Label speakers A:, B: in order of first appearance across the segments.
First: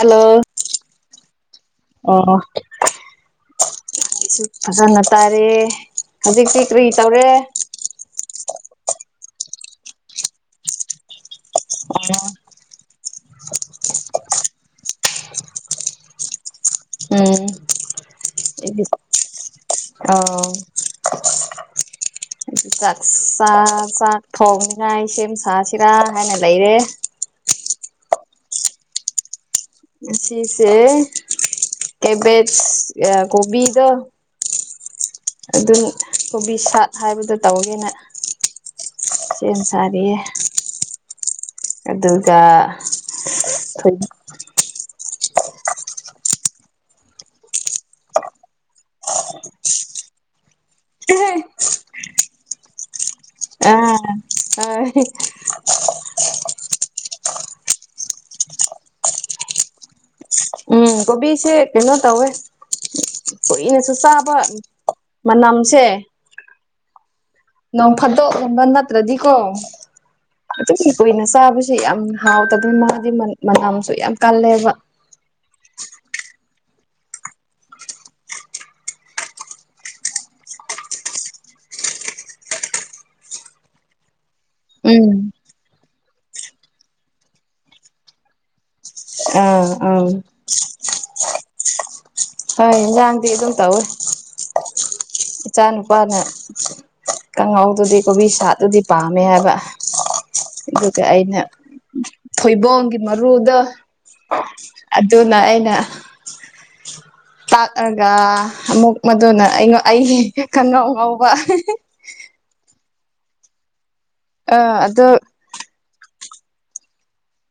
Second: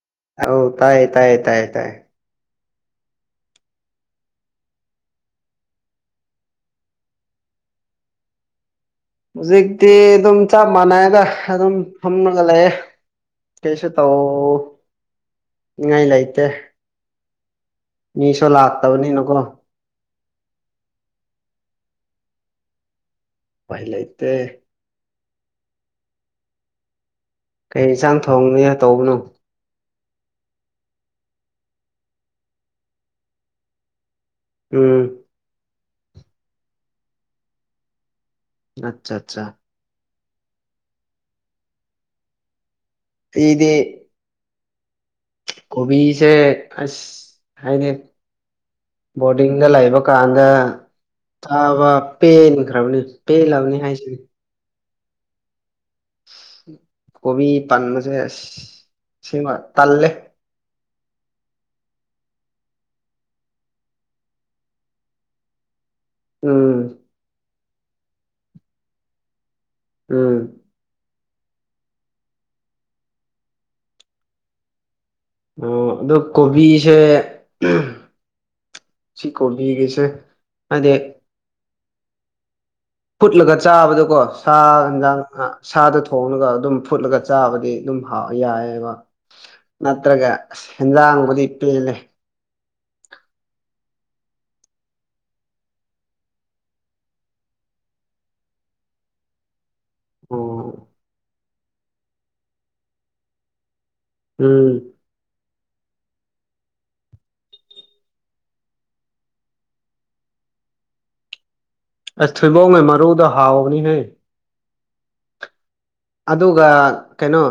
A: hello
B: ꯑꯥꯎ ꯇꯥꯌꯦ ꯇꯥꯌꯦ ꯇꯥꯌꯦ ꯇꯥꯌꯦ
A: ꯑꯣ ꯑꯣ ꯐꯖꯅ ꯇꯥꯔꯦ ꯍꯧꯖꯤꯛꯇꯤ ꯀꯔꯤ ꯇꯧꯔꯦ
B: ꯍꯧꯖꯤꯛꯇꯤ ꯑꯗꯨꯝ ꯆꯞ ꯃꯥꯟꯅꯑꯦꯗ ꯑꯗꯨꯝ ꯐꯝꯂꯒ ꯂꯩꯌꯦ ꯀꯩꯁꯨ ꯇꯧꯅꯤꯡꯉꯥꯏ ꯂꯩꯇꯦ
A: ꯑꯧ
B: ꯃꯤꯁꯨ ꯂꯥꯛꯇꯕꯅꯤꯅꯀꯣ
A: ꯑꯧ ꯆꯥꯛꯆꯥ
B: ꯎꯄꯥꯏ
A: ꯆꯥꯛ
B: ꯂꯩꯇꯦ
A: ꯊꯣꯡꯅꯤꯉꯥꯏ ꯁꯦꯝ ꯁꯥꯁꯤꯔꯥ ꯍꯥꯏꯅ ꯂꯩꯔꯦ
B: ꯀꯩ ꯌꯦꯟꯁꯥꯡ ꯊꯣꯡꯅꯤꯉꯥꯏ ꯇꯧꯕꯅꯣ
A: ꯉꯁꯤꯁꯦ ꯀꯦꯕꯦꯖ ꯑ ꯀꯣꯕꯤꯗꯣ
B: ꯎꯝ
A: ꯑꯗꯨꯅꯤ ꯀꯣꯕꯤ ꯁꯥꯛ ꯍꯥꯏꯕꯗꯣ ꯇꯧꯒꯦꯅ
B: ꯑꯆꯥ ꯆꯥ
A: ꯁꯥꯔꯦ ꯑꯗꯨꯗ
B: ꯄꯤꯗꯤ ꯀꯣꯕꯤꯁꯦ ꯑꯁ ꯍꯥꯏꯗꯤ ꯕꯣꯔꯗꯤꯡꯗ ꯂꯩꯕ ꯀꯥꯟꯗ ꯆꯥꯕ ꯄꯦꯟꯈ꯭ꯔꯕꯅꯤ ꯄꯦꯜꯂꯕꯅꯤ
A: ꯑꯥ
B: ꯍꯥꯏꯁꯤꯅꯤ
A: ꯍꯣꯏ
B: ꯀꯣꯕꯤ ꯄꯟꯕꯁꯦ ꯑꯁ ꯁꯦꯡꯕ ꯇꯜꯂꯦ
A: ꯎꯝ ꯀꯣꯕꯤꯁꯦ ꯀꯩꯅꯣ ꯇꯧꯋꯦ ꯀꯨꯏꯅꯁꯨ ꯆꯥꯕ ꯃꯅꯝꯁꯦ
B: ꯎꯝ
A: ꯅꯣꯡ ꯐꯥꯗꯣꯛꯀꯨꯝꯕ ꯅꯠꯇ꯭ꯔꯗꯤꯀꯣ
B: ꯎꯝ
A: ꯑꯗꯨꯝ ꯀꯨꯏꯅ ꯆꯥꯕꯁꯤ ꯌꯥꯝ ꯍꯥꯎꯇꯕ ꯃꯥꯗꯤ ꯃꯅꯝ ꯃꯅꯝꯁꯨ ꯌꯥꯝ ꯀꯜꯂꯦꯕ
B: ꯑꯣ ꯑꯗꯣ ꯀꯣꯕꯤꯁꯦ ꯁꯤ ꯀꯣꯕꯤꯒꯤꯁꯦ ꯍꯥꯏꯗꯤ ꯐꯨꯠꯂꯒ ꯆꯥꯕꯗꯀꯣ ꯁꯥ
A: ꯎꯝ
B: ꯌꯤꯟꯖꯥꯡ ꯑ ꯁꯥꯗ ꯊꯣꯉꯒ ꯑꯗꯨꯝ ꯐꯨꯠꯂꯒ ꯆꯥꯕꯗꯤ ꯑꯗꯨꯝ ꯍꯥꯎ ꯌꯥꯏꯑꯦꯕ
A: ꯑꯥ ꯑꯥ
B: ꯅꯠꯇ꯭ꯔꯒ ꯑꯁ ꯍꯦꯟꯖꯥꯡꯕꯨꯗꯤ ꯄꯦꯜꯂꯦ
A: ꯍꯣꯏ ꯍꯦꯟꯖꯥꯡꯗꯤ ꯑꯗꯨꯝ ꯇꯧꯏ ꯏꯆꯥ ꯅꯨꯄꯥꯅ ꯀꯥꯡꯍꯥꯎꯗꯨꯗꯤ ꯀꯣꯕꯤ ꯁꯥꯗꯨꯗꯤ ꯄꯥꯝꯃꯦ ꯍꯥꯏꯕ
B: ꯑꯣ
A: ꯑꯗꯨꯒꯤ ꯑꯩꯅ ꯊꯣꯏꯕꯣꯡꯒꯤ ꯃꯔꯨꯗꯣ
B: ꯎꯝ
A: ꯑꯗꯨꯅ ꯑꯩꯅ ꯇꯥꯛꯑꯒ ꯑꯃꯨꯛ ꯃꯗꯨꯅ ꯑꯩꯉ ꯑꯩꯒꯤ ꯀꯥꯡꯉꯧ ꯉꯧꯕ
B: ꯑꯁ ꯊꯨꯏꯕꯣꯡꯒꯤ ꯃꯔꯨꯗ ꯍꯥꯎꯕꯅꯤꯍꯦ
A: ꯑ ꯑꯗꯨꯛ
B: ꯑꯗꯨꯒ ꯀꯩꯅꯣ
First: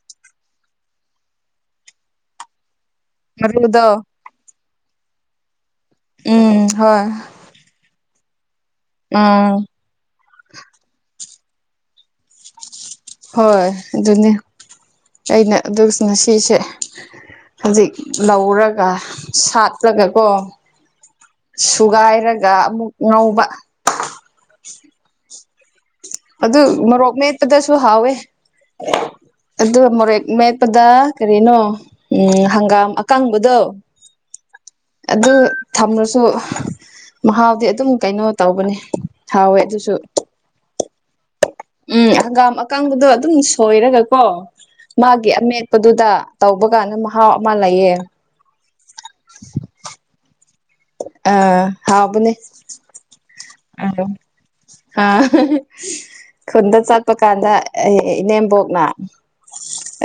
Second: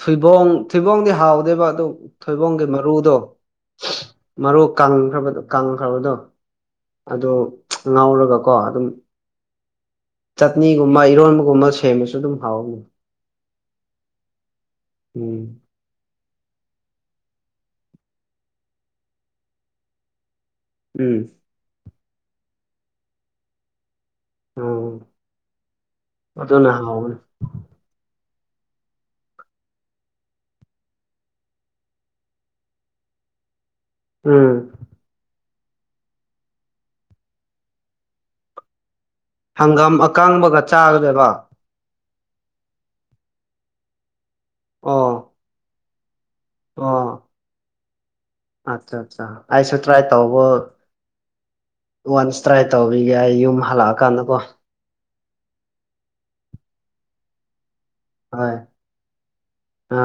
B: ꯊꯨꯏꯕꯣꯡ ꯊꯩꯕꯣꯡꯗꯤ ꯍꯥꯎꯗꯦꯕ ꯑꯗꯨ ꯊꯩꯕꯣꯡꯒꯤ ꯃꯔꯨꯗꯣ
A: ꯃꯔꯨꯗꯣ
B: ꯃꯔꯨ ꯀꯪꯈ꯭ꯔꯕ ꯀꯪꯈ꯭ꯔꯕꯗꯣ
A: ꯎꯝ ꯍꯣꯏ
B: ꯑꯗꯨ ꯉꯧꯔꯒꯀꯣ ꯑꯗꯨꯝ
A: ꯎꯝ
B: ꯆꯠꯅꯤꯒꯨꯝꯕ ꯏꯔꯣꯟꯕꯒꯨꯝꯕ ꯁꯦꯝꯕꯁꯨ ꯑꯗꯨꯝ ꯍꯥꯎ
A: ꯍꯣꯏ ꯑꯗꯨꯅꯤ ꯑꯩꯅ
B: ꯎꯝ
A: ꯑꯗꯨꯁ ꯉꯁꯤꯁꯦ ꯍꯧꯖꯤꯛ ꯂꯧꯔꯒ ꯁꯥꯠꯂꯒꯀꯣ
B: ꯎꯝ
A: ꯁꯨꯒꯥꯏꯔꯒ ꯑꯃꯨꯛ ꯉꯧꯕ
B: ꯎꯝ
A: ꯑꯗꯨ
B: ꯑꯗꯨꯅ
A: ꯃꯣꯔꯣꯛ
B: ꯍꯥꯎꯕꯅꯤ
A: ꯃꯦꯠꯄꯗꯁꯨ ꯍꯥꯎꯋꯦ ꯑꯗꯨ ꯃꯣꯔꯦꯛ ꯃꯦꯠꯄꯗ ꯀꯔꯤꯅꯣ ꯎꯝ ꯍꯪꯒꯥꯝ ꯑꯀꯪꯕꯗꯣ
B: ꯎꯝ
A: ꯑꯗꯨ ꯊꯝꯔꯁꯨ ꯃꯍꯥꯎꯗꯤ ꯑꯗꯨꯝ ꯀꯩꯅꯣ ꯇꯧꯕꯅꯤ
B: ꯍꯪꯒꯥꯝ ꯑꯀꯪꯕꯒ ꯆꯥꯒꯗꯕ
A: ꯎꯝ ꯍꯪꯒꯥꯝ ꯑꯀꯪꯕꯗꯣ ꯑꯗꯨꯝ ꯁꯣꯏꯔꯒꯀꯣ ꯃꯥꯒꯤ
B: ꯑꯣ
A: ꯑꯃꯦꯠꯄꯗꯨꯗ ꯇꯧꯕꯒꯥꯟꯗ
B: ꯑꯣ
A: ꯃꯍꯥꯎ ꯑꯃ ꯂꯩꯌꯦ
B: ꯑꯠꯆꯥ ꯆꯥ ꯑꯩꯁꯨ ꯇ꯭ꯔꯥꯏ ꯇꯧꯕ
A: ꯑ ꯍꯥꯥꯎꯕꯅꯤ
B: ꯂꯨꯒꯥꯏꯌꯨꯝ ꯍꯜꯂꯛꯑꯀꯥꯟꯗꯀꯣ
A: ꯍꯥ ꯈꯨꯟꯗ ꯆꯠꯄ ꯀꯥꯟꯗ ꯑꯩ
B: ꯍꯣꯏ
A: ꯏꯅꯦꯝꯕꯣꯛꯅ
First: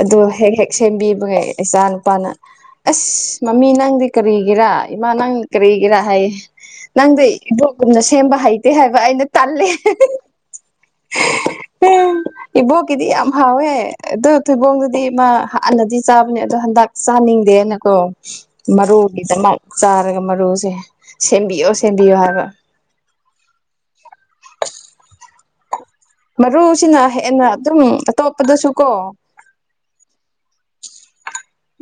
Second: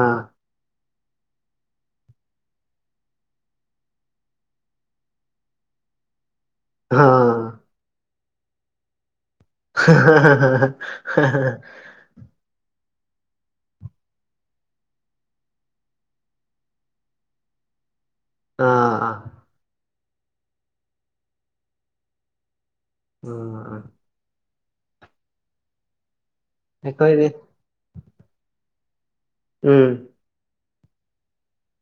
A: ꯑꯗꯨ ꯍꯦꯛ ꯍꯦꯛ ꯁꯦꯝꯕꯤꯕꯒꯩ ꯏꯆꯥ ꯅꯨꯨꯄꯥꯅ ꯑꯁ ꯃꯃꯤ ꯅꯪꯗꯤ ꯀꯔꯤꯒꯤꯔꯥ ꯏꯃꯥ ꯅꯪ ꯀꯔꯤꯒꯤꯔꯥ ꯍꯥꯏꯌꯦ ꯅꯪꯗꯤ
B: ꯑꯥ
A: ꯏꯕꯣꯛꯒꯨꯝꯅ ꯁꯦꯝꯕ ꯍꯩꯇꯦ ꯍꯥꯏꯕ ꯑꯩꯅ ꯇꯜꯂꯦ [unintelligible] ꯏꯕꯣꯛꯀꯤꯗꯤ ꯌꯥꯝ ꯍꯥꯎꯋꯦ ꯑꯗꯣ ꯊꯩꯕꯣꯡꯗꯨꯗꯤ ꯃꯥ ꯍꯥꯟꯅꯗꯤ ꯆꯥꯕꯅꯦ ꯑꯗꯣ ꯍꯟꯗꯛ ꯆꯥꯅꯤꯡꯗꯦꯅꯀꯣ
B: ꯑꯥ ꯑꯥ
A: ꯃꯔꯨꯒꯤꯗꯃꯛ ꯆꯥꯔꯒ ꯃꯔꯨꯁꯦ ꯁꯦꯝꯕꯤꯌꯣ ꯁꯦꯝꯕꯤꯌꯣ ꯍꯥꯏꯕ
B: ꯎꯝ
A: ꯃꯔꯨꯁꯤꯅ
B: ꯑꯩꯈꯣꯏꯗꯤ
A: ꯍꯦꯟꯅ ꯑꯗꯨꯝ ꯑꯇꯣꯞꯄꯗꯁꯨ ꯀꯣ
B: ꯎꯝ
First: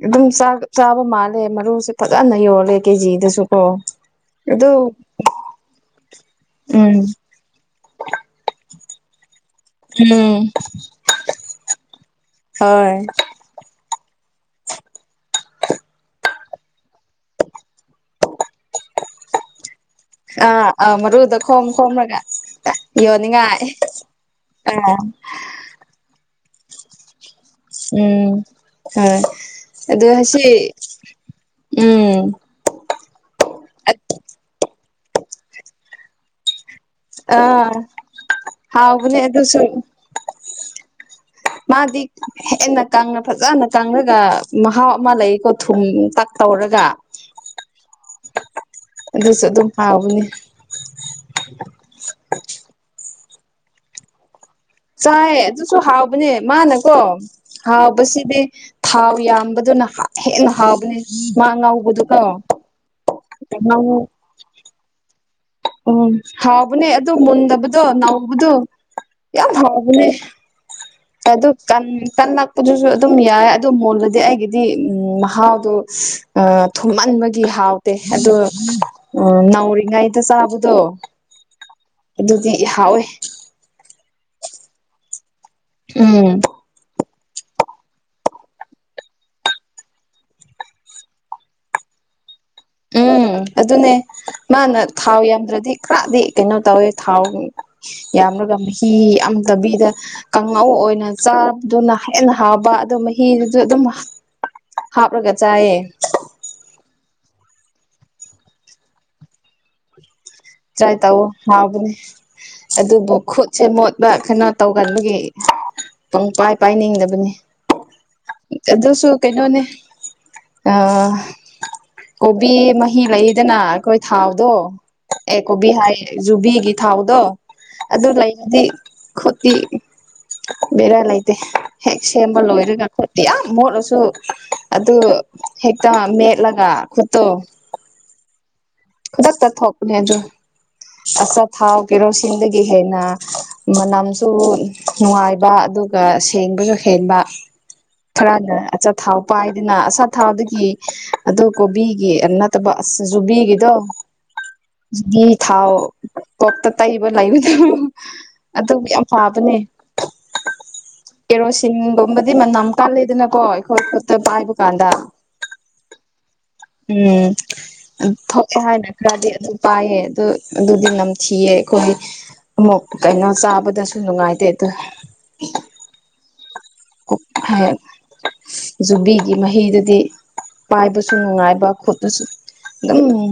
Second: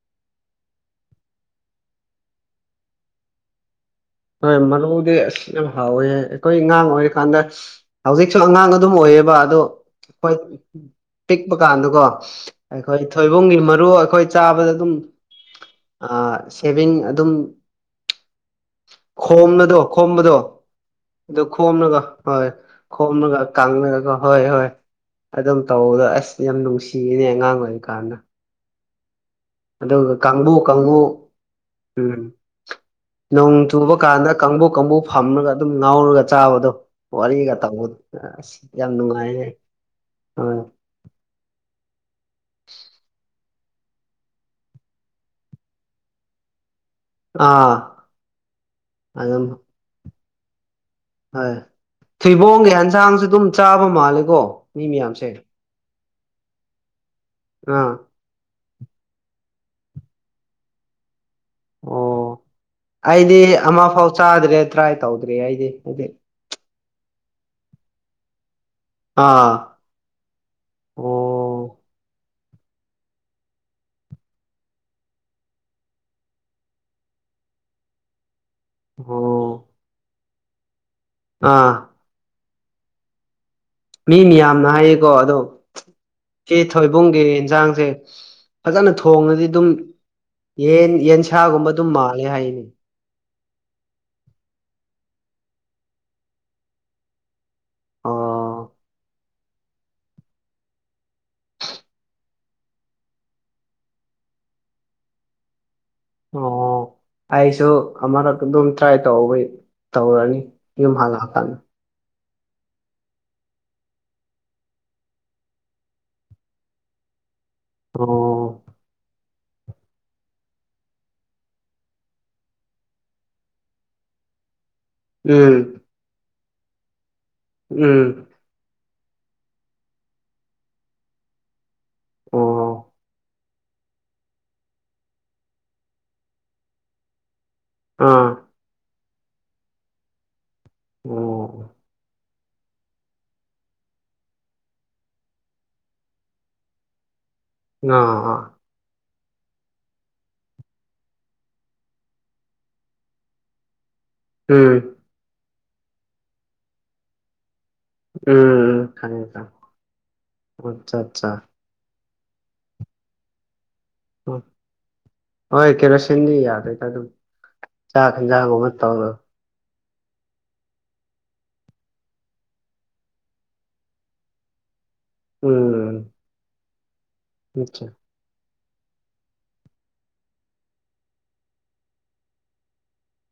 A: ꯑꯗꯨꯝ ꯆꯥ ꯆꯥꯕ ꯃꯥꯜꯂꯦ ꯃꯔꯨꯁꯦ ꯐꯖꯅ ꯌꯣꯜꯂꯦ ꯀꯦꯖꯤꯗꯁꯨ ꯀꯣ
B: ꯍꯣꯏ
A: ꯑꯗꯨ
B: ꯃꯔꯨꯗꯤ ꯑꯁ ꯌꯥꯝ ꯍꯥꯎꯋꯦ ꯑꯩꯈꯣꯏ ꯑꯉꯥꯡ
A: ꯎꯝ
B: ꯑꯣꯏꯔꯤ ꯀꯥꯟꯗ ꯍꯧꯖꯤꯛꯁꯨ ꯑꯉꯥꯡ ꯑꯗꯨꯝ ꯑꯣꯏꯌꯦꯕ ꯑꯗꯣ ꯍꯣꯏ
A: ꯎꯝ
B: ꯄꯤꯛꯄ ꯀꯥꯟꯗꯀꯣ ꯑꯩꯈꯣꯏ
A: ꯍꯣꯏ
B: ꯊꯣꯏ ꯕꯨꯡꯒꯤ ꯃꯔꯨ ꯑꯩꯈꯣꯏ ꯆꯥꯕꯗ ꯑꯗꯨꯝ ꯁꯦꯚꯦꯟ ꯑꯗꯨꯝ ꯈꯣꯝꯕꯗꯣ ꯈꯣꯝꯕꯗꯣ
A: ꯑꯥ ꯑꯥ ꯃꯔꯨꯗ
B: ꯑꯗꯨ
A: ꯈꯣꯝ
B: ꯈꯣꯝꯂꯒ
A: ꯈꯣꯝꯔꯒ
B: ꯍꯣꯏ ꯈꯣꯝꯂꯒ
A: ꯌꯣꯟꯅꯤꯡꯉꯥꯏ
B: ꯀꯪꯔꯒ ꯍꯣꯏ ꯍꯣꯏ
A: ꯑꯥ
B: ꯑꯗꯨꯝ ꯇꯧꯕꯗ ꯑꯁ ꯌꯥꯝ ꯅꯨꯡꯁꯤꯅꯦ ꯑꯉꯥꯡ ꯑꯣꯏꯔꯤ ꯀꯥꯟꯗꯣ
A: ꯎꯝ ꯍꯣꯏ ꯑꯗꯣ ꯉꯁꯤ
B: ꯀꯥꯡꯕꯨ ꯀꯥꯡꯕꯨ
A: ꯎꯝ
B: ꯅꯣꯡ ꯆꯨꯕ ꯀꯥꯟꯗ ꯀꯥꯡꯕꯨꯛ ꯀꯥꯡꯕꯨꯛ ꯐꯝꯃꯒ ꯑꯗꯨꯝ ꯉꯧꯔꯒ ꯆꯥꯕꯗꯣ ꯋꯥꯔꯤꯒ
A: ꯑꯥ
B: ꯇꯧꯕ ꯑꯁ ꯌꯥꯝ
A: ꯍꯥꯎꯕꯅꯦ
B: ꯅꯨꯡꯉꯥꯏꯔꯦ
A: ꯑꯗꯨꯁꯨ
B: ꯍꯣꯏ
A: [unintelligible] ꯃꯥꯗꯤ ꯍꯦꯟꯅ ꯀꯪꯉ ꯐꯖꯅ ꯀꯪꯉꯒ ꯃꯍꯥꯎ ꯑꯃ ꯂꯩꯀꯣ ꯊꯨꯝꯇꯛ ꯇꯧꯔꯒ
B: ꯑꯥ
A: ꯑꯗꯨꯁꯨ ꯑꯗꯨꯝ ꯍꯥꯎꯕꯅꯦ
B: ꯍꯣꯏ ꯊꯩꯕꯣꯡꯒꯤ ꯏꯟꯁꯥꯡꯁꯨ ꯑꯗꯨꯝ ꯆꯥꯕ ꯃꯥꯜꯂꯦꯀꯣ ꯃꯤ ꯃꯌꯥꯝꯁꯦ
A: ꯆꯥꯏ ꯑꯗꯨꯁꯨ ꯍꯥꯎꯕꯅꯦ ꯃꯥꯅꯀꯣ
B: ꯑꯥ
A: ꯍꯥꯎꯕꯁꯤꯗꯤ ꯊꯥꯎ ꯌꯥꯝꯕꯗꯨꯅ ꯍꯦꯟꯅ ꯍꯥꯥꯎꯕꯅꯦ ꯃꯥ ꯉꯧꯕꯗꯨꯀꯣ
B: ꯑꯣ ꯑꯩꯗꯤ
A: ꯀꯩꯅꯣ ꯉꯧ
B: ꯑꯃꯐꯥꯎ ꯆꯥꯗ꯭ꯔꯦ ꯇ꯭ꯔꯥꯏ ꯇꯧꯗ꯭ꯔꯦ ꯑꯩꯗꯤ ꯍꯥꯏꯗꯤ
A: ꯎꯝ ꯍꯥꯎꯕꯅꯦ ꯑꯗꯨ ꯃꯨꯟꯗꯕꯗꯣ ꯅꯧꯕꯗꯣ
B: ꯑꯥ
A: ꯌꯥꯝ ꯍꯥꯎ ꯕꯅꯦ ꯑꯗꯨ
B: ꯑꯣ
A: ꯀꯟ ꯀꯜꯂꯛꯄꯗꯨꯁꯨ ꯑꯗꯨꯝ ꯌꯥꯏ ꯑꯗꯨ [inaudible] ꯑꯩꯒꯤꯗꯤ ꯎꯝ ꯃꯍꯥꯎꯗꯣ ꯑ ꯊꯨꯝꯃꯟꯕꯒꯤ ꯍꯥꯎꯇꯦ ꯑꯗꯣ
B: ꯑꯣ
A: ꯅꯧꯔꯤꯉꯩꯗ ꯆꯥꯕꯗꯣ
B: ꯑꯥ
A: ꯑꯗꯨꯗꯤꯍꯥꯎꯋꯦ
B: ꯃꯤ ꯃꯌꯥꯝꯅ ꯍꯥꯏꯌꯦꯀꯣ ꯑꯗꯣ
A: ꯎꯝ
B: ꯊꯩꯕꯣꯡꯒꯤ ꯏꯟꯁꯥꯡꯁꯦ ꯐꯖꯅ ꯊꯣꯡꯉꯗꯤ ꯑꯗꯨꯝ ꯌꯦꯟ ꯌꯦꯟꯁꯥꯒꯨꯝꯕ ꯑꯗꯨꯝ ꯃꯥꯜꯂꯦ ꯍꯥꯏꯌꯦꯅꯦ
A: ꯎꯝ ꯑꯗꯨꯅꯦ ꯃꯥꯅ ꯊꯥꯎ ꯌꯥꯝꯗ꯭ꯔꯗꯤ ꯈꯔꯗꯤ ꯀꯩꯅꯣ ꯇꯧꯋꯦ ꯊꯥꯎ ꯌꯥꯝꯃꯒ
B: ꯑꯣ
A: ꯃꯍꯤ ꯌꯥꯝꯗꯕꯤꯗ ꯀꯥꯡꯉꯧ ꯑꯣꯏꯅ ꯆꯥꯕꯗꯨꯅ ꯍꯦꯟꯅ ꯍꯥꯎꯕ ꯑꯗꯣ ꯃꯍꯤꯗꯨꯁꯨ ꯑꯗꯨꯝ ꯍꯥꯞꯂꯒ ꯆꯥꯏꯌꯦ
B: ꯑꯣ ꯑꯩꯁꯨ ꯑꯃꯨꯔꯛ ꯑꯗꯨꯝ ꯇ꯭ꯔꯥꯏ ꯇꯧꯔꯒ ꯇꯧꯔꯅꯤ ꯌꯨꯝ
A: ꯇ꯭ꯔꯥꯏ ꯇꯧꯋꯣ
B: ꯍꯜꯂꯛꯑꯀꯥꯟꯗ
A: ꯍꯥꯎꯕꯅꯦ ꯑꯗꯨꯕꯨ ꯈꯨꯠꯁꯦ ꯃꯣꯠꯄ ꯀꯩꯅꯣ ꯇꯧꯒꯟꯕꯒꯤ ꯄꯨꯡ ꯄꯥꯏ ꯄꯥꯏꯅꯤꯡꯗꯕꯅꯤ
B: ꯑꯣ
A: ꯑꯗꯨꯁꯨꯨ ꯀꯩꯅꯣꯅꯦ ꯑ ꯀꯣꯕꯤ ꯃꯍꯤ ꯂꯩꯗꯅ ꯑꯩꯈꯣꯏ ꯊꯥꯎꯗꯣ ꯑꯦ ꯀꯣꯕꯤ
B: ꯎꯝ
A: ꯍꯥꯏꯌꯦ ꯌꯨꯕꯤꯒꯤ ꯊꯥꯎꯗꯣ ꯑꯗꯨ
B: ꯎꯝ
A: ꯂꯩ ꯔꯗꯤ ꯈꯨꯠꯇꯤ ꯕꯦꯔꯥ ꯂꯩꯥꯇꯦ ꯍꯦꯛ ꯁꯦꯝꯕ ꯂꯣꯏꯔꯒ
B: ꯑꯣ
A: ꯑꯩꯈꯣꯏꯗꯤ ꯌꯥꯝ ꯃꯣꯠꯂꯁꯨ ꯑꯗꯨ ꯍꯦꯛꯇ ꯃꯦꯠꯂꯒ ꯈꯨꯠꯇꯣ
B: ꯑꯥ
A: ꯈꯨꯗꯛꯇ ꯊꯣꯛꯄꯅꯦ ꯑꯗꯨ
B: ꯑꯣ
A: ꯑꯆꯥꯊꯥꯎ ꯀꯦꯔꯣꯁꯤꯟꯗꯒꯤ ꯍꯦꯟꯅ ꯃꯅꯝꯁꯨ ꯅꯨꯡꯉꯥꯏꯕ ꯑꯗꯨꯒ ꯁꯦꯡꯕꯁꯨ ꯍꯦꯟꯕ
B: ꯑꯥ ꯑꯥ
A: ꯈꯔꯅ ꯑꯆ ꯊꯥꯎ ꯄꯥꯏꯗꯅ ꯑꯆꯊꯥꯎꯗꯒꯤ ꯑꯗꯣ ꯀꯣꯕꯤꯒꯤ ꯅꯠꯇꯕ ꯅꯠꯇꯕ ꯑꯁ ꯌꯨꯕꯤꯒꯤꯗꯣ [inaudible]
B: ꯎꯝ
A: ꯌꯨꯕꯤ ꯊꯥꯎ ꯀꯣꯛꯇ ꯇꯩꯕ ꯂꯩꯥꯕꯗꯣ ꯑꯗꯨ
B: ꯎꯝ
A: ꯌꯥꯝ
B: ꯈꯪꯉꯦ
A: ꯐꯕꯅꯦ
B: ꯈꯪꯉꯦ ꯑꯠꯆꯥ ꯑꯠꯆꯥ
A: ꯀꯦꯔꯣꯁꯤ ꯁꯤꯟꯒꯨꯝꯕꯗꯤ ꯃꯅꯝ ꯀꯥꯂꯦꯗꯅꯀꯣ ꯑꯩꯈꯣꯏ ꯈꯨꯠꯇ
B: ꯎꯝ
A: ꯄꯥꯏꯕꯀꯥꯟꯗ
B: ꯍꯣꯏ ꯀꯦꯔꯣꯁꯤꯟꯗꯤ ꯌꯥꯗꯦꯗ ꯑꯗꯨꯝ
A: ꯎꯝ
B: ꯆꯥꯛ ꯍꯦꯟꯖꯥꯡ
A: ꯊꯣꯛꯑꯦ
B: ꯑꯃ
A: ꯍꯥꯏꯅ
B: ꯇꯧꯔ
A: ꯈꯔ ꯑꯗꯨ ꯄꯥꯏꯌꯦ ꯑꯗꯨ ꯑꯗꯨꯗꯤ ꯅꯝꯊꯤꯌꯦ ꯑꯩꯈꯣꯏ ꯑꯃꯨꯛ ꯀꯩꯅꯣ ꯆꯥꯕꯗꯁꯨ ꯅꯨꯡꯉꯥꯏꯇꯦ ꯑꯗꯨ
B: ꯎꯝ
A: ꯀꯣꯛꯐꯩ
B: ꯑꯠꯆꯥ
A: ꯌꯨꯕꯤꯒꯤ ꯃꯍꯤꯗꯨꯗꯤ ꯄꯥꯏꯕꯁꯨ ꯅꯨꯡꯉꯥꯏꯕ ꯈꯨꯠꯇꯁꯨ [unintelligible]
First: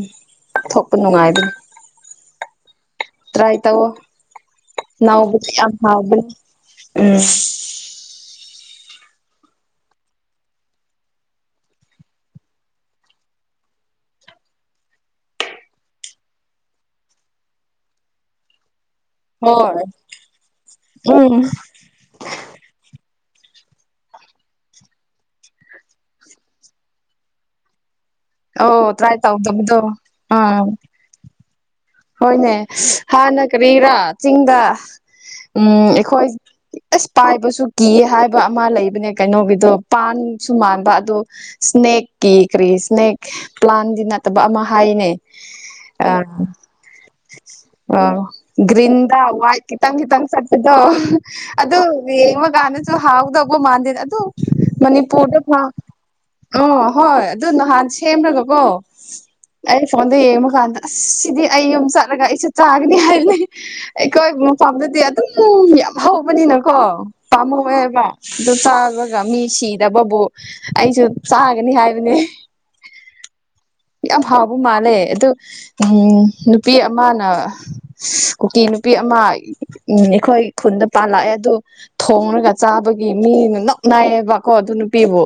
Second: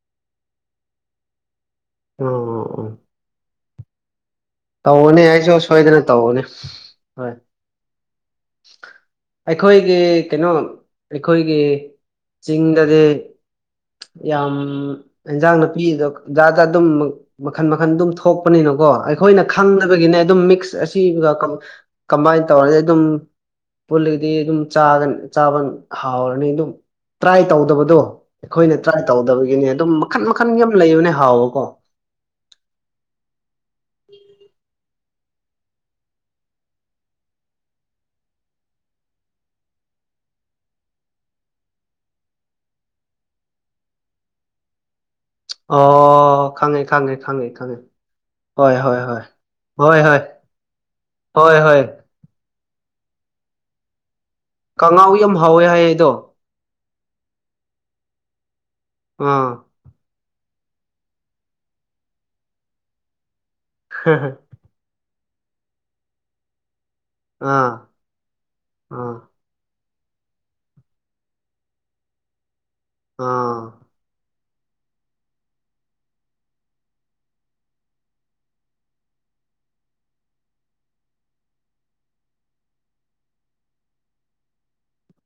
A: ꯊꯣꯛꯄ ꯅꯨꯉꯥꯏꯕꯅꯤ
B: ꯑꯣ ꯑꯣ ꯑꯣ
A: ꯇꯔꯥꯏ ꯇꯧꯋꫭ
B: ꯇꯧꯕꯅꯦ ꯑꯩꯁꯨ
A: ꯅꯧꯕꯗꫭ ꯌꯥꯝ
B: ꯁꯣꯏꯗꯅ
A: ꯍꯥꯎꯕꯅꯤ
B: ꯇꯧꯕꯅꯦ ꯍꯣꯏ ꯑꯩꯈꯣꯏꯒꯤ ꯀꯩꯅꯣ ꯑꯩꯈꯣꯏꯒꯤ ꯆꯤꯡꯗꯗꯤ ꯌꯥꯝ ꯍꯦꯟꯖꯥꯡ ꯅꯨꯄꯤꯗꯣ ꯖꯥꯠ ꯖꯥꯠ ꯑꯗꯨꯝ ꯃꯈꯟ ꯃꯈꯟ ꯑꯗꯨꯝ ꯊꯣꯛꯄꯅꯤꯅꯀꯣ ꯑꯩ ꯑꯩꯈꯣꯏꯅ
A: ꯍꯣꯏ
B: ꯈꯪꯗꯕꯒꯤꯅꯦ ꯑꯗꯨꯝ ꯃꯤꯛꯁ ꯑꯁꯤꯕꯒ
A: ꯎꯝ
B: ꯀꯝ ꯀꯝꯕꯥꯏꯟ ꯇꯧꯔꯗꯤ ꯑꯗꯨꯝ ꯄꯨꯜꯂꯒꯗꯤ ꯑꯗꯨꯝ ꯆꯥꯒ ꯆꯥꯕ ꯍꯥꯎꯔꯅꯤ ꯑꯗꯨꯝ ꯇ꯭ꯔꯥꯏ ꯇꯧꯗꯕꯗꯣ
A: ꯑꯣ
B: ꯑꯩꯈꯣꯏꯅ ꯇ꯭ꯔꯥꯏ ꯇꯧꯗꯕꯒꯤꯅꯦ
A: ꯇꯧꯗꯕꯗꯣ
B: ꯑꯗꯨꯝ ꯃꯈꯟ ꯃꯈꯟ
A: ꯑꯥ
B: ꯌꯥꯝ ꯂꯩꯕꯅꯦ ꯍꯥꯎꯕꯀꯣ
A: ꯍꯣꯏꯅꯦ ꯍꯥꯟꯅ ꯀꯔꯤꯔꯥ ꯆꯤꯡꯗ ꯎꯝ ꯑꯩꯈꯣꯏ ꯑꯁ ꯄꯥꯏꯕꯁꯨ ꯀꯤꯌꯦ ꯍꯥꯏꯕ ꯑꯃ ꯂꯩꯕꯅꯦ ꯀꯩꯅꯣꯒꯤꯗꯣ ꯄꯥꯟꯁꯨ ꯃꯥꯟꯕ ꯑꯗꯣ ꯏꯁ꯭ꯅꯦꯛꯀꯤ ꯀ꯭ꯔꯤ ꯏꯁ꯭ꯅꯦꯛ ꯄ꯭ꯂꯥꯟꯗꯤ ꯅꯠꯇꯕ ꯑꯃ ꯍꯥꯏꯅꯦ
B: ꯑꯣ ꯈꯪꯉꯦ ꯈꯪꯉꯦ ꯈꯪꯉꯦ ꯈꯪꯉꯦ
A: ꯑꯣ
B: ꯍꯣꯏ ꯍꯣꯏ
A: ꯒꯔꯤꯟꯗ
B: ꯍꯣꯏ
A: ꯋꯥꯏꯠ ꯈꯤꯇꯪ
B: ꯍꯣꯏ ꯍꯣꯏ
A: ꯈꯤꯇꯪ ꯆꯠꯄꯗꯣ
B: ꯍꯣꯏ
A: ꯑꯗꯨ
B: ꯍꯣꯏ
A: ꯌꯦꯡꯕꯀꯥꯟꯗꯁꯨ ꯍꯥꯎꯗꯧꯕ ꯃꯥꯥꯟꯗꯦꯗ ꯑꯗꯨ
B: ꯀꯥꯡꯉꯥꯎ ꯌꯥꯝ
A: ꯃꯅꯤꯄꯨꯔꯗ ꯐꯥ
B: ꯍꯥꯎꯋꯦ ꯍꯥꯏꯌꯦ ꯑꯗꯣ
A: ꯑꯣ ꯍꯣꯏ ꯑꯗꯨ ꯅꯍꯥꯟ ꯁꯦꯝꯃꯒ ꯀꯣ
B: ꯑꯥ
A: ꯐꯣꯟꯗ ꯌꯦꯡꯕꯀꯥꯟꯗ ꯑꯁ ꯁꯤꯗꯤ ꯑꯩ ꯌꯨꯝ ꯆꯠꯂꯒ ꯑꯩꯁꯨ ꯆꯥꯒꯅꯤ ꯍꯥꯏꯕꯅꯦ ꯑꯩꯈꯣꯏꯕꯨ ꯁꯣꯝꯗꯗꯤ ꯑꯗꯨꯝ ꯌꯥꯝ ꯍꯧꯕꯅꯤꯅꯀꯣ
B: ꯑꯥ
A: ꯄꯥꯝꯃꯨꯌꯦꯕꯀꯣ ꯑꯗꯨ
B: ꯑꯥ
A: ꯆꯥꯕꯒ ꯃꯤ ꯁꯤꯗꯕꯕꯨ ꯑꯩꯁꯨ ꯆꯥꯒꯅꯤ ꯍꯥꯏꯕꯅꯦ
B: ꯑꯥ
A: ꯌꯥꯝ ꯍꯥꯎꯕ ꯃꯥꯜꯂꯦ ꯑꯗꯨ ꯎꯝ ꯅꯨꯄꯤ ꯑꯃꯅ ꯁ ꯀꯨꯀꯤ ꯅꯨꯄꯤ ꯑꯃ ꯎꯝ ꯑꯩꯈꯣꯏ ꯈꯨꯟꯗ ꯄꯥꯜꯂꯛꯑꯦ ꯑꯗꯨ ꯊꯣꯡꯔꯒ ꯆꯥꯕꯒꯤ ꯃꯤꯅ ꯅꯣꯛꯅꯌꯦꯕꯀꯣ ꯑꯗꯨ ꯅꯨꯄꯤꯕꯨ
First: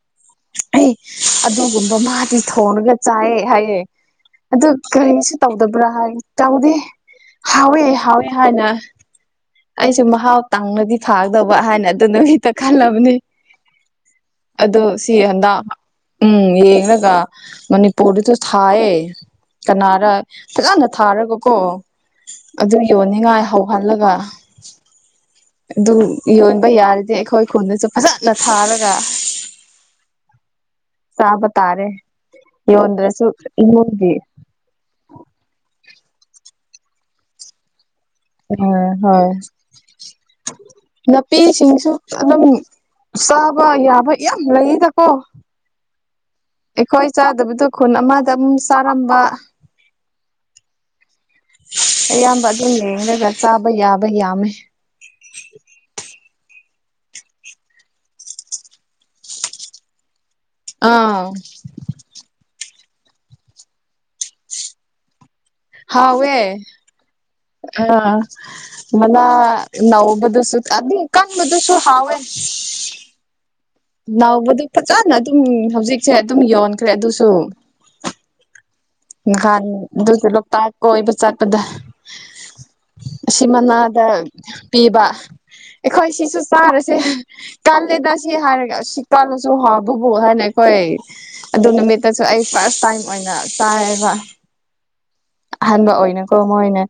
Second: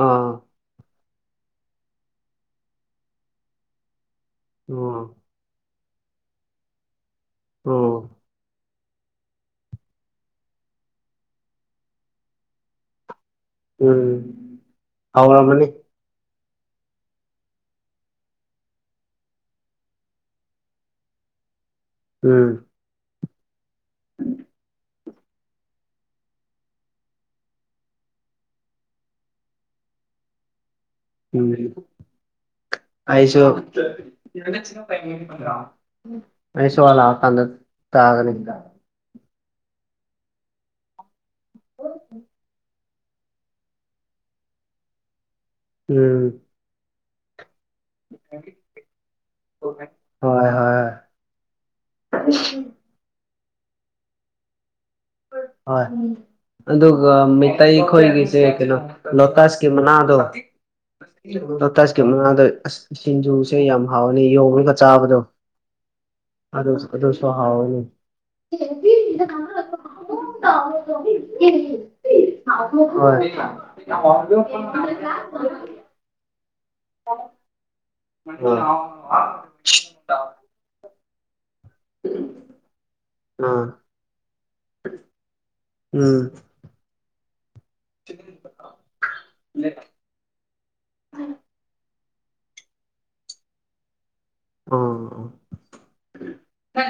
B: ꯑꯥ
A: ꯑꯦ ꯑꯗꯨꯒꯨꯝꯕ ꯃꯥꯗꯤ ꯊꯣꯡꯔꯒ ꯆꯥꯏ ꯍꯥꯏꯌꯦ ꯑꯗꯨ
B: ꯑꯣ
A: ꯀꯔꯤꯁꯨ ꯇꯧꯗꯕ꯭ꯔꯥ ꯍꯥꯏ ꯇꯧꯗꯦ ꯍꯥꯎꯋꯦ
B: ꯎꯝ
A: ꯍꯥꯎꯋꯦ ꯍꯥꯏꯅ ꯑꯩꯁꯨ ꯃꯍꯥꯎ ꯇꯪꯂꯗꯤ ꯐꯥꯒꯗꯧꯕ ꯍꯥꯏꯅ ꯑꯗꯨ ꯅꯨꯃꯤꯠꯇ ꯈꯜꯂꯕꯅꯤ
B: ꯎꯝ
A: ꯑꯗꯨ ꯁꯤ ꯍꯟꯗꯥ
B: ꯍꯧꯔꯕꯅꯤ
A: ꯎꯝ ꯌꯦꯡꯂꯒ ꯃꯅꯤꯄꯨꯔꯗꯁꯨ ꯊꯥꯏꯌꯦ ꯀꯅꯥꯔ ꯐꯖꯥꯟꯅ ꯊꯥꯔꯒꯀꯣ
B: ꯎꯝ
A: ꯑꯗꯨ ꯌꯣꯟꯅꯤꯉꯥꯏ ꯍꯧꯍꯜꯂꯒ ꯑꯗꯨ ꯌꯣꯟꯕ ꯌꯥꯔꯗꯤ ꯑꯩꯈꯣꯏ ꯈꯨꯟꯗꯁꯨ ꯐꯖꯥꯅ ꯊꯥꯔꯒ ꯆꯥꯕ
B: ꯎꯝ
A: ꯇꯥꯔꯦ ꯌꯗ꯭ꯔꯁꯨ ꯏꯃꯨꯡꯒꯤ
B: [unintelligible] ꯎꯝ ꯃꯅꯤꯁꯨ ꯋꯥ ꯂꯥꯛꯑꯀꯥꯟꯗ ꯇꯥꯒꯅꯤ
A: ꯑꯥ ꯍꯣꯏ ꯅꯥꯄꯤꯁꯤꯡꯁꯨ ꯑꯗꯨꯝ ꯆꯥꯕ ꯌꯥꯕ ꯌꯥꯝ ꯂꯩꯌꯦꯗꯀꯣ
B: ꯎꯝ
A: ꯑꯩꯈꯣꯏ ꯆꯥꯗꯕꯗꯨ ꯈꯨꯟ ꯑꯃꯗ ꯑꯃꯨꯛ ꯆꯥꯔꯝꯕ
B: ꯍꯣꯏ ꯍꯣꯏ
A: ꯑꯌꯥꯝꯕ ꯑꯗꯨꯝ ꯌꯦꯡꯔꯒ ꯆꯥꯕ ꯌꯥꯕ ꯌꯥꯝꯃꯦ
B: ꯍꯣꯏ ꯎꯝ ꯑꯗꯨꯒ ꯃꯤꯇꯩꯩ ꯈꯣꯏꯒꯤꯁꯦ ꯀꯩꯅꯣ ꯂꯣꯇꯁꯀꯤ ꯃꯅꯥꯗꯣ
A: ꯑꯥ
B: ꯂꯣꯛꯇꯁꯀꯤ ꯃꯅꯥꯗꯣ ꯑꯁ ꯁꯤꯡꯖꯨꯁꯦ ꯌꯥꯝ ꯍꯥꯎꯋꯅꯤ ꯌꯣꯡꯉꯒ ꯆꯥꯕꯗꯣ
A: ꯍꯥꯎꯋꯦ
B: ꯑꯗꯨꯁꯨꯣ ꯍꯥꯎ__
A: ꯑꯥ ꯃꯅꯥ ꯅꯧꯕꯗꯨꯁꯨ ꯑꯗꯨ ꯀꯥꯟꯕꯗꯨꯁꯨꯨ ꯍꯥꯎꯋꯦ
B: ꯍꯣꯏ
A: ꯅꯥꯎꯕꯗꯤ ꯐꯖꯅ ꯑꯗꯨꯝ ꯍꯧꯖꯤꯛꯁꯦ ꯑꯗꯨꯝ ꯌꯣꯟꯈ꯭ꯔꯦ ꯑꯗꯨꯁꯨ
B: [unintelligible] ꯑꯥ
A: ꯥꯉꯥꯍꯥꯟ ꯑꯗꯨꯒꯤ ꯂꯣꯛꯇꯥꯛ ꯀꯣꯏꯕ ꯆꯠꯄꯗ ꯑꯁꯤ ꯃꯅꯥꯗ ꯄꯤꯕ ꯑꯩꯈꯣꯏ
B: ꯎꯝ
A: ꯁꯤꯁꯨ ꯇꯥꯔꯁꯦ ꯀꯜꯂꯦꯗ ꯁꯤ ꯍꯥꯏꯔꯒ ꯁꯤ ꯀꯜꯂꯁꯨ ꯍꯥꯎꯕꯕꯨ ꯍꯥꯏꯅ ꯑꯩꯈꯣꯏ ꯑꯗꯨ ꯅꯨꯃꯤꯠ__ ꯗꯁꯨ ꯑꯩ ꯐꯥꯔꯁ ꯇꯥꯏꯝ ꯑꯣꯏꯅ ꯆꯥꯏꯌꯦꯕ
B: ꯑꯣ
A: ꯑꯍꯥꯟꯕ ꯑꯣꯏꯅꯀꯣ ꯃꯣꯏꯅ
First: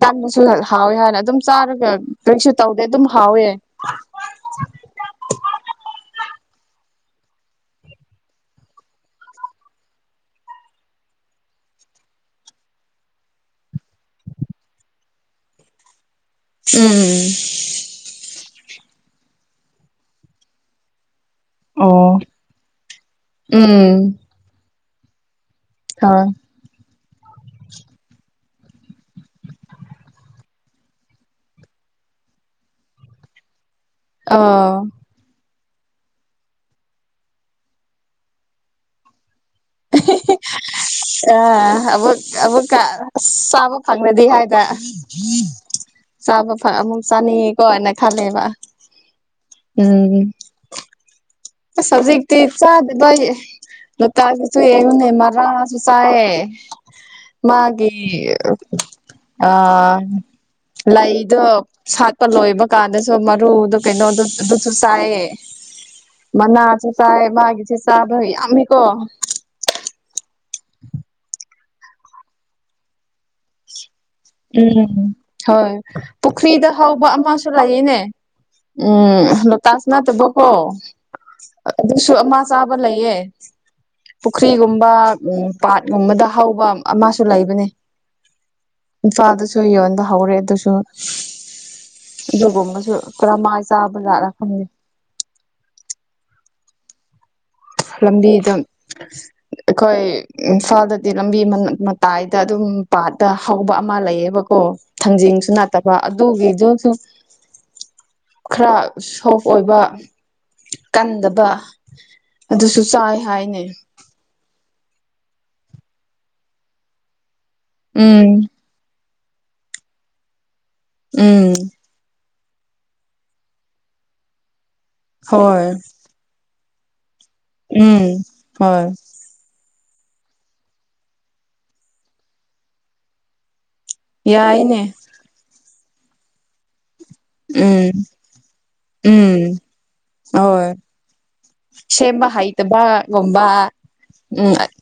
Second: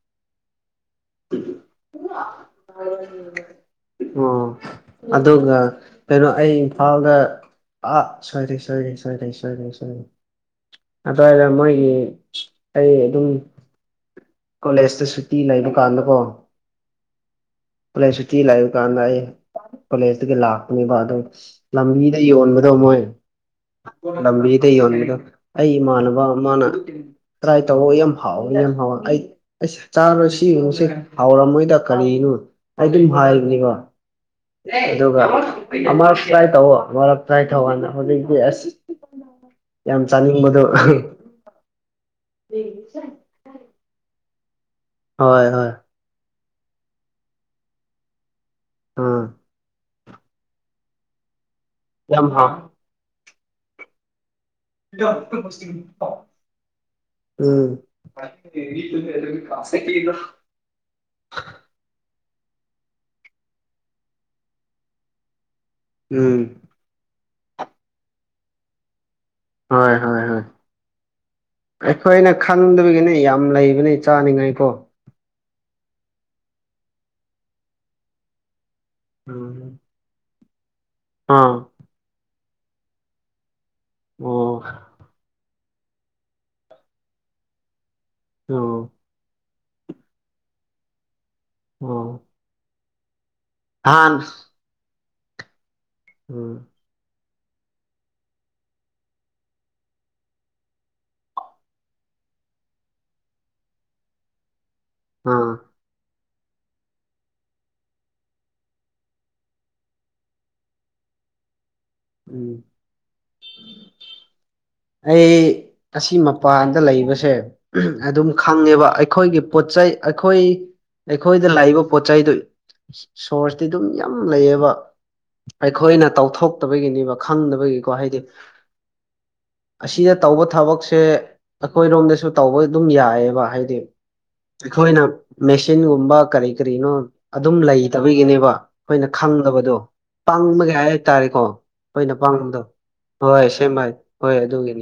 A: ꯇꯟꯕꯁꯨ ꯍꯥꯎꯋꯤ ꯍꯥꯏꯅ ꯑꯗꯨꯝ ꯆꯥꯔꯒ ꯀꯩꯁꯨ ꯇꯧꯗꯦ ꯑꯗꯨꯝ ꯍꯥꯎꯋꯦ
B: ꯑꯣ ꯑꯗꯨꯒ ꯀꯩꯅꯣ ꯑꯩ ꯏꯝꯐꯥꯜꯗ ꯑꯥ ꯁꯣꯏꯔꯦ ꯁꯣꯏꯔꯦ ꯁꯣꯏꯔꯦ ꯁꯣꯏꯔꯦ ꯁꯣꯏꯔꯦ ꯑꯗ꯭ꯋꯥꯏꯗ ꯃꯣꯏꯒꯤ ꯑꯩ ꯑꯗꯨꯝ ꯀꯣꯂꯦꯖꯇ ꯁꯨꯇꯤ ꯂꯩꯕ ꯀꯥꯟꯗ ꯀꯣ
A: ꯎꯝ
B: ꯀꯣꯂꯦꯖ ꯁꯨꯇꯤ ꯂꯩꯥꯕ ꯀꯥꯟꯗ ꯑꯩ ꯀꯣꯂꯦꯖꯇꯒꯤ ꯂꯥꯛꯄꯅꯤꯕ ꯑꯗꯨ ꯂꯝꯕꯤꯗ
A: ꯑꯣ
B: ꯌꯣꯟꯕꯗꯣ ꯃꯣꯏ
A: ꯎꯝ
B: ꯂꯝꯕꯤꯗ ꯌꯣꯟꯕꯗꯣ ꯑꯩ
A: ꯍ
B: ꯏꯃꯥꯟꯅꯕ ꯑꯃꯅ ꯇ꯭ꯔꯥꯏ ꯇꯧꯑꯣ ꯌꯥꯝ ꯍꯥꯎꯕꯅꯤ ꯌꯥꯝ ꯍꯥꯎꯕꯅꯤ ꯑꯩ ꯑꯩꯁ ꯆꯥꯔꯣꯏ ꯁꯤꯁꯤꯡꯁꯦ ꯍꯥꯎꯔꯝꯃꯣꯏꯗ ꯀꯔꯤꯅꯣ ꯑꯩ ꯑꯗꯨꯝ ꯍꯥꯏꯕꯅꯤꯕ
A: ꯑꯣ
B: ꯑꯗꯨꯒ ꯑꯃꯔꯛ ꯇ꯭ꯔꯥꯏ ꯇꯧꯑꯣ ꯑꯃꯔꯛ ꯇ꯭ꯔꯥꯏ ꯇꯧꯑꯣ ꯍꯧꯖꯤꯛꯇꯤ ꯑꯁ ꯌꯥꯝ ꯆꯥꯅꯤꯡꯕꯗꯣ
A: ꯑ ꯑꯃꯨꯛ ꯑꯃꯨꯛꯀ ꯑꯁ ꯆꯥꯕ ꯐꯪꯉꯗꯤ ꯍꯥꯏꯗꯔ
B: ꯍꯣꯏ ꯍꯣꯏ
A: ꯆꯥꯕ ꯑꯃꯨꯛ ꯆꯥꯅꯤꯡꯉꯦꯀꯣꯅ ꯈꯜꯂꯦꯕ
B: ꯑꯥ
A: ꯎꯝ ꯑꯁ
B: ꯌꯥꯝ
A: ꯍꯧꯖꯤꯛꯇꯤ
B: ꯍꯥꯎ
A: ꯆꯥꯗꯦꯗ ꯑꯩ ꯃꯄꯥꯜꯁꯤꯁꯨ ꯌꯦꯡꯉꯨꯅꯦ ꯃꯔꯥꯁꯨ ꯆꯥꯏꯌꯦ
B: ꯎꯝ
A: ꯃꯥꯒꯤ ꯑꯥ ꯂꯩꯗꯣ ꯁꯥꯠꯄ ꯂꯣꯏꯕ ꯀꯥꯟꯗꯁꯨ ꯃꯔꯨꯗꯣ ꯀꯩꯅꯣꯗ ꯑꯗꯨꯁꯨ ꯆꯥꯏꯌꯦ
B: ꯎꯝ
A: ꯃꯅꯥꯁꯨ ꯆꯥꯏ ꯃꯥꯒꯤꯁꯦ ꯆꯥꯕ ꯌꯥꯝꯃꯤꯀꯣ
B: ꯍꯣꯏ ꯍꯣꯏ ꯍꯣꯏ ꯑꯩꯈꯣꯏꯅ ꯈꯪꯗꯕꯒꯤꯅꯦ ꯌꯥꯝ ꯂꯩꯕꯅꯦ ꯆꯥꯅꯤꯡꯉꯥꯏꯀꯣ
A: ꯎꯝ ꯍꯣꯏ ꯄꯨꯈ꯭ꯔꯤꯗ ꯍꯧꯕ ꯑꯃꯁꯨ ꯂꯩꯌꯦꯅꯦ ꯎꯝ ꯂꯣꯇꯁ ꯅꯠꯇꯕꯀꯣ
B: ꯑꯥ
A: ꯑꯗꯨꯁꯨ ꯑꯃ ꯆꯥꯕ ꯂꯩꯌꯦ
B: ꯑꯣ
A: ꯄꯨꯈ꯭ꯔꯤꯒꯨꯝꯕ ꯎꯝ ꯄꯥꯠꯀꯨꯝꯕꯗ ꯍꯧꯕ ꯑꯃꯁꯨ ꯂꯩꯕꯅꯦ
B: ꯑꯣ
A: ꯏꯝꯐꯥꯜꯗꯁꯨ ꯌꯣꯟꯕ ꯍꯧꯔꯦ ꯑꯗꯨꯁꯨ
B: ꯑꯣ
A: ꯑꯗꯨꯒꯨꯝꯕꯁꯨ ꯀꯔꯃꯥꯏ
B: ꯍꯥꯟ
A: ꯆꯥꯕꯖꯥꯠꯂ ꯈꯪꯗꯦ
B: ꯎꯝ
A: ꯂꯝꯕꯤꯗ ꯑꯩꯈꯣꯏ ꯏꯝꯐꯥꯜꯗꯗꯤ ꯂꯝꯕꯤ ꯃꯇꯥꯏꯗ ꯑꯗꯨꯝ ꯄꯥꯟ ꯇ ꯍꯧꯕ ꯑꯃ ꯂꯩꯌꯦꯕꯀꯣ ꯊꯥꯡꯖꯤꯡꯁꯨ
B: ꯑꯥ
A: ꯅꯠꯇꯕ ꯑꯗꯨꯒꯤꯗꯨꯁꯨ ꯈꯔ ꯁꯣꯐ ꯑꯣꯏꯕ ꯀꯟꯗꯕ
B: ꯎꯝ
A: ꯑꯗꯨꯁꯨ ꯆꯥꯏ ꯍꯥꯏꯅꯦ
B: ꯑꯩ ꯑꯁꯤ ꯃꯄꯥꯟꯗ ꯂꯩꯕꯁꯦ ꯑꯗꯨꯝ
A: ꯎꯝ
B: ꯈꯪꯉꯦꯕ ꯑꯩꯈꯣꯏꯒꯤ ꯄꯣꯠ ꯆꯩꯩ ꯑꯩꯈꯣꯏ ꯑꯩꯈꯣꯏꯗ
A: ꯎꯝ
B: ꯂꯥꯛꯏꯕ ꯄꯣꯠ ꯆꯩꯗꯨ ꯁꯣꯔꯁꯇꯤ ꯑꯗꯨꯝ ꯌꯥꯝ ꯂꯩꯌꯦꯕ
A: ꯍꯣꯏ
B: ꯑꯩꯈꯣꯏꯅ ꯇꯧꯊꯣꯛꯇꯕꯒꯤꯅꯦꯕ ꯈꯪꯗꯕꯒꯤꯀꯣ ꯍꯥꯏꯗꯤ
A: ꯎꯝ ꯍꯣꯏ
B: ꯑꯁꯤꯗ ꯇꯧꯕ ꯊꯕꯛꯁꯦ ꯑꯩꯈꯣꯏꯔꯣꯝꯗꯁꯨ ꯇꯧꯕ ꯑꯗꯨꯝ ꯌꯥꯏꯌꯦꯕ ꯍꯥꯏꯗꯤ
A: ꯌꯥꯏꯅꯦ
B: ꯑꯩꯈꯣꯏꯅ ꯃꯦꯆꯤꯟꯒꯨꯝꯕ ꯀꯔꯤ ꯀꯔꯤꯅꯣ ꯑꯗꯨꯝ
A: ꯎꯝ
B: ꯂꯩꯇꯕꯒꯤꯅꯦꯕ ꯑꯩꯈꯣꯏꯅ
A: ꯎꯝ
B: ꯈꯪꯗꯕꯗꯣ
A: ꯍꯣꯏ
B: ꯄꯡꯕꯒꯤ ꯍꯥꯏꯇꯥꯔꯦꯀꯣ ꯑꯩꯈꯣꯏꯅ
A: ꯁꯦꯝꯕ
B: ꯄꯡꯕꯗꯣ
A: ꯍꯩꯇꯕꯒꯨꯝꯕ
B: ꯍꯣꯏ ꯁꯦꯝꯕ ꯍꯣꯏ
A: ꯎꯝ
B: ꯑꯗꯨꯒꯤꯅꯤ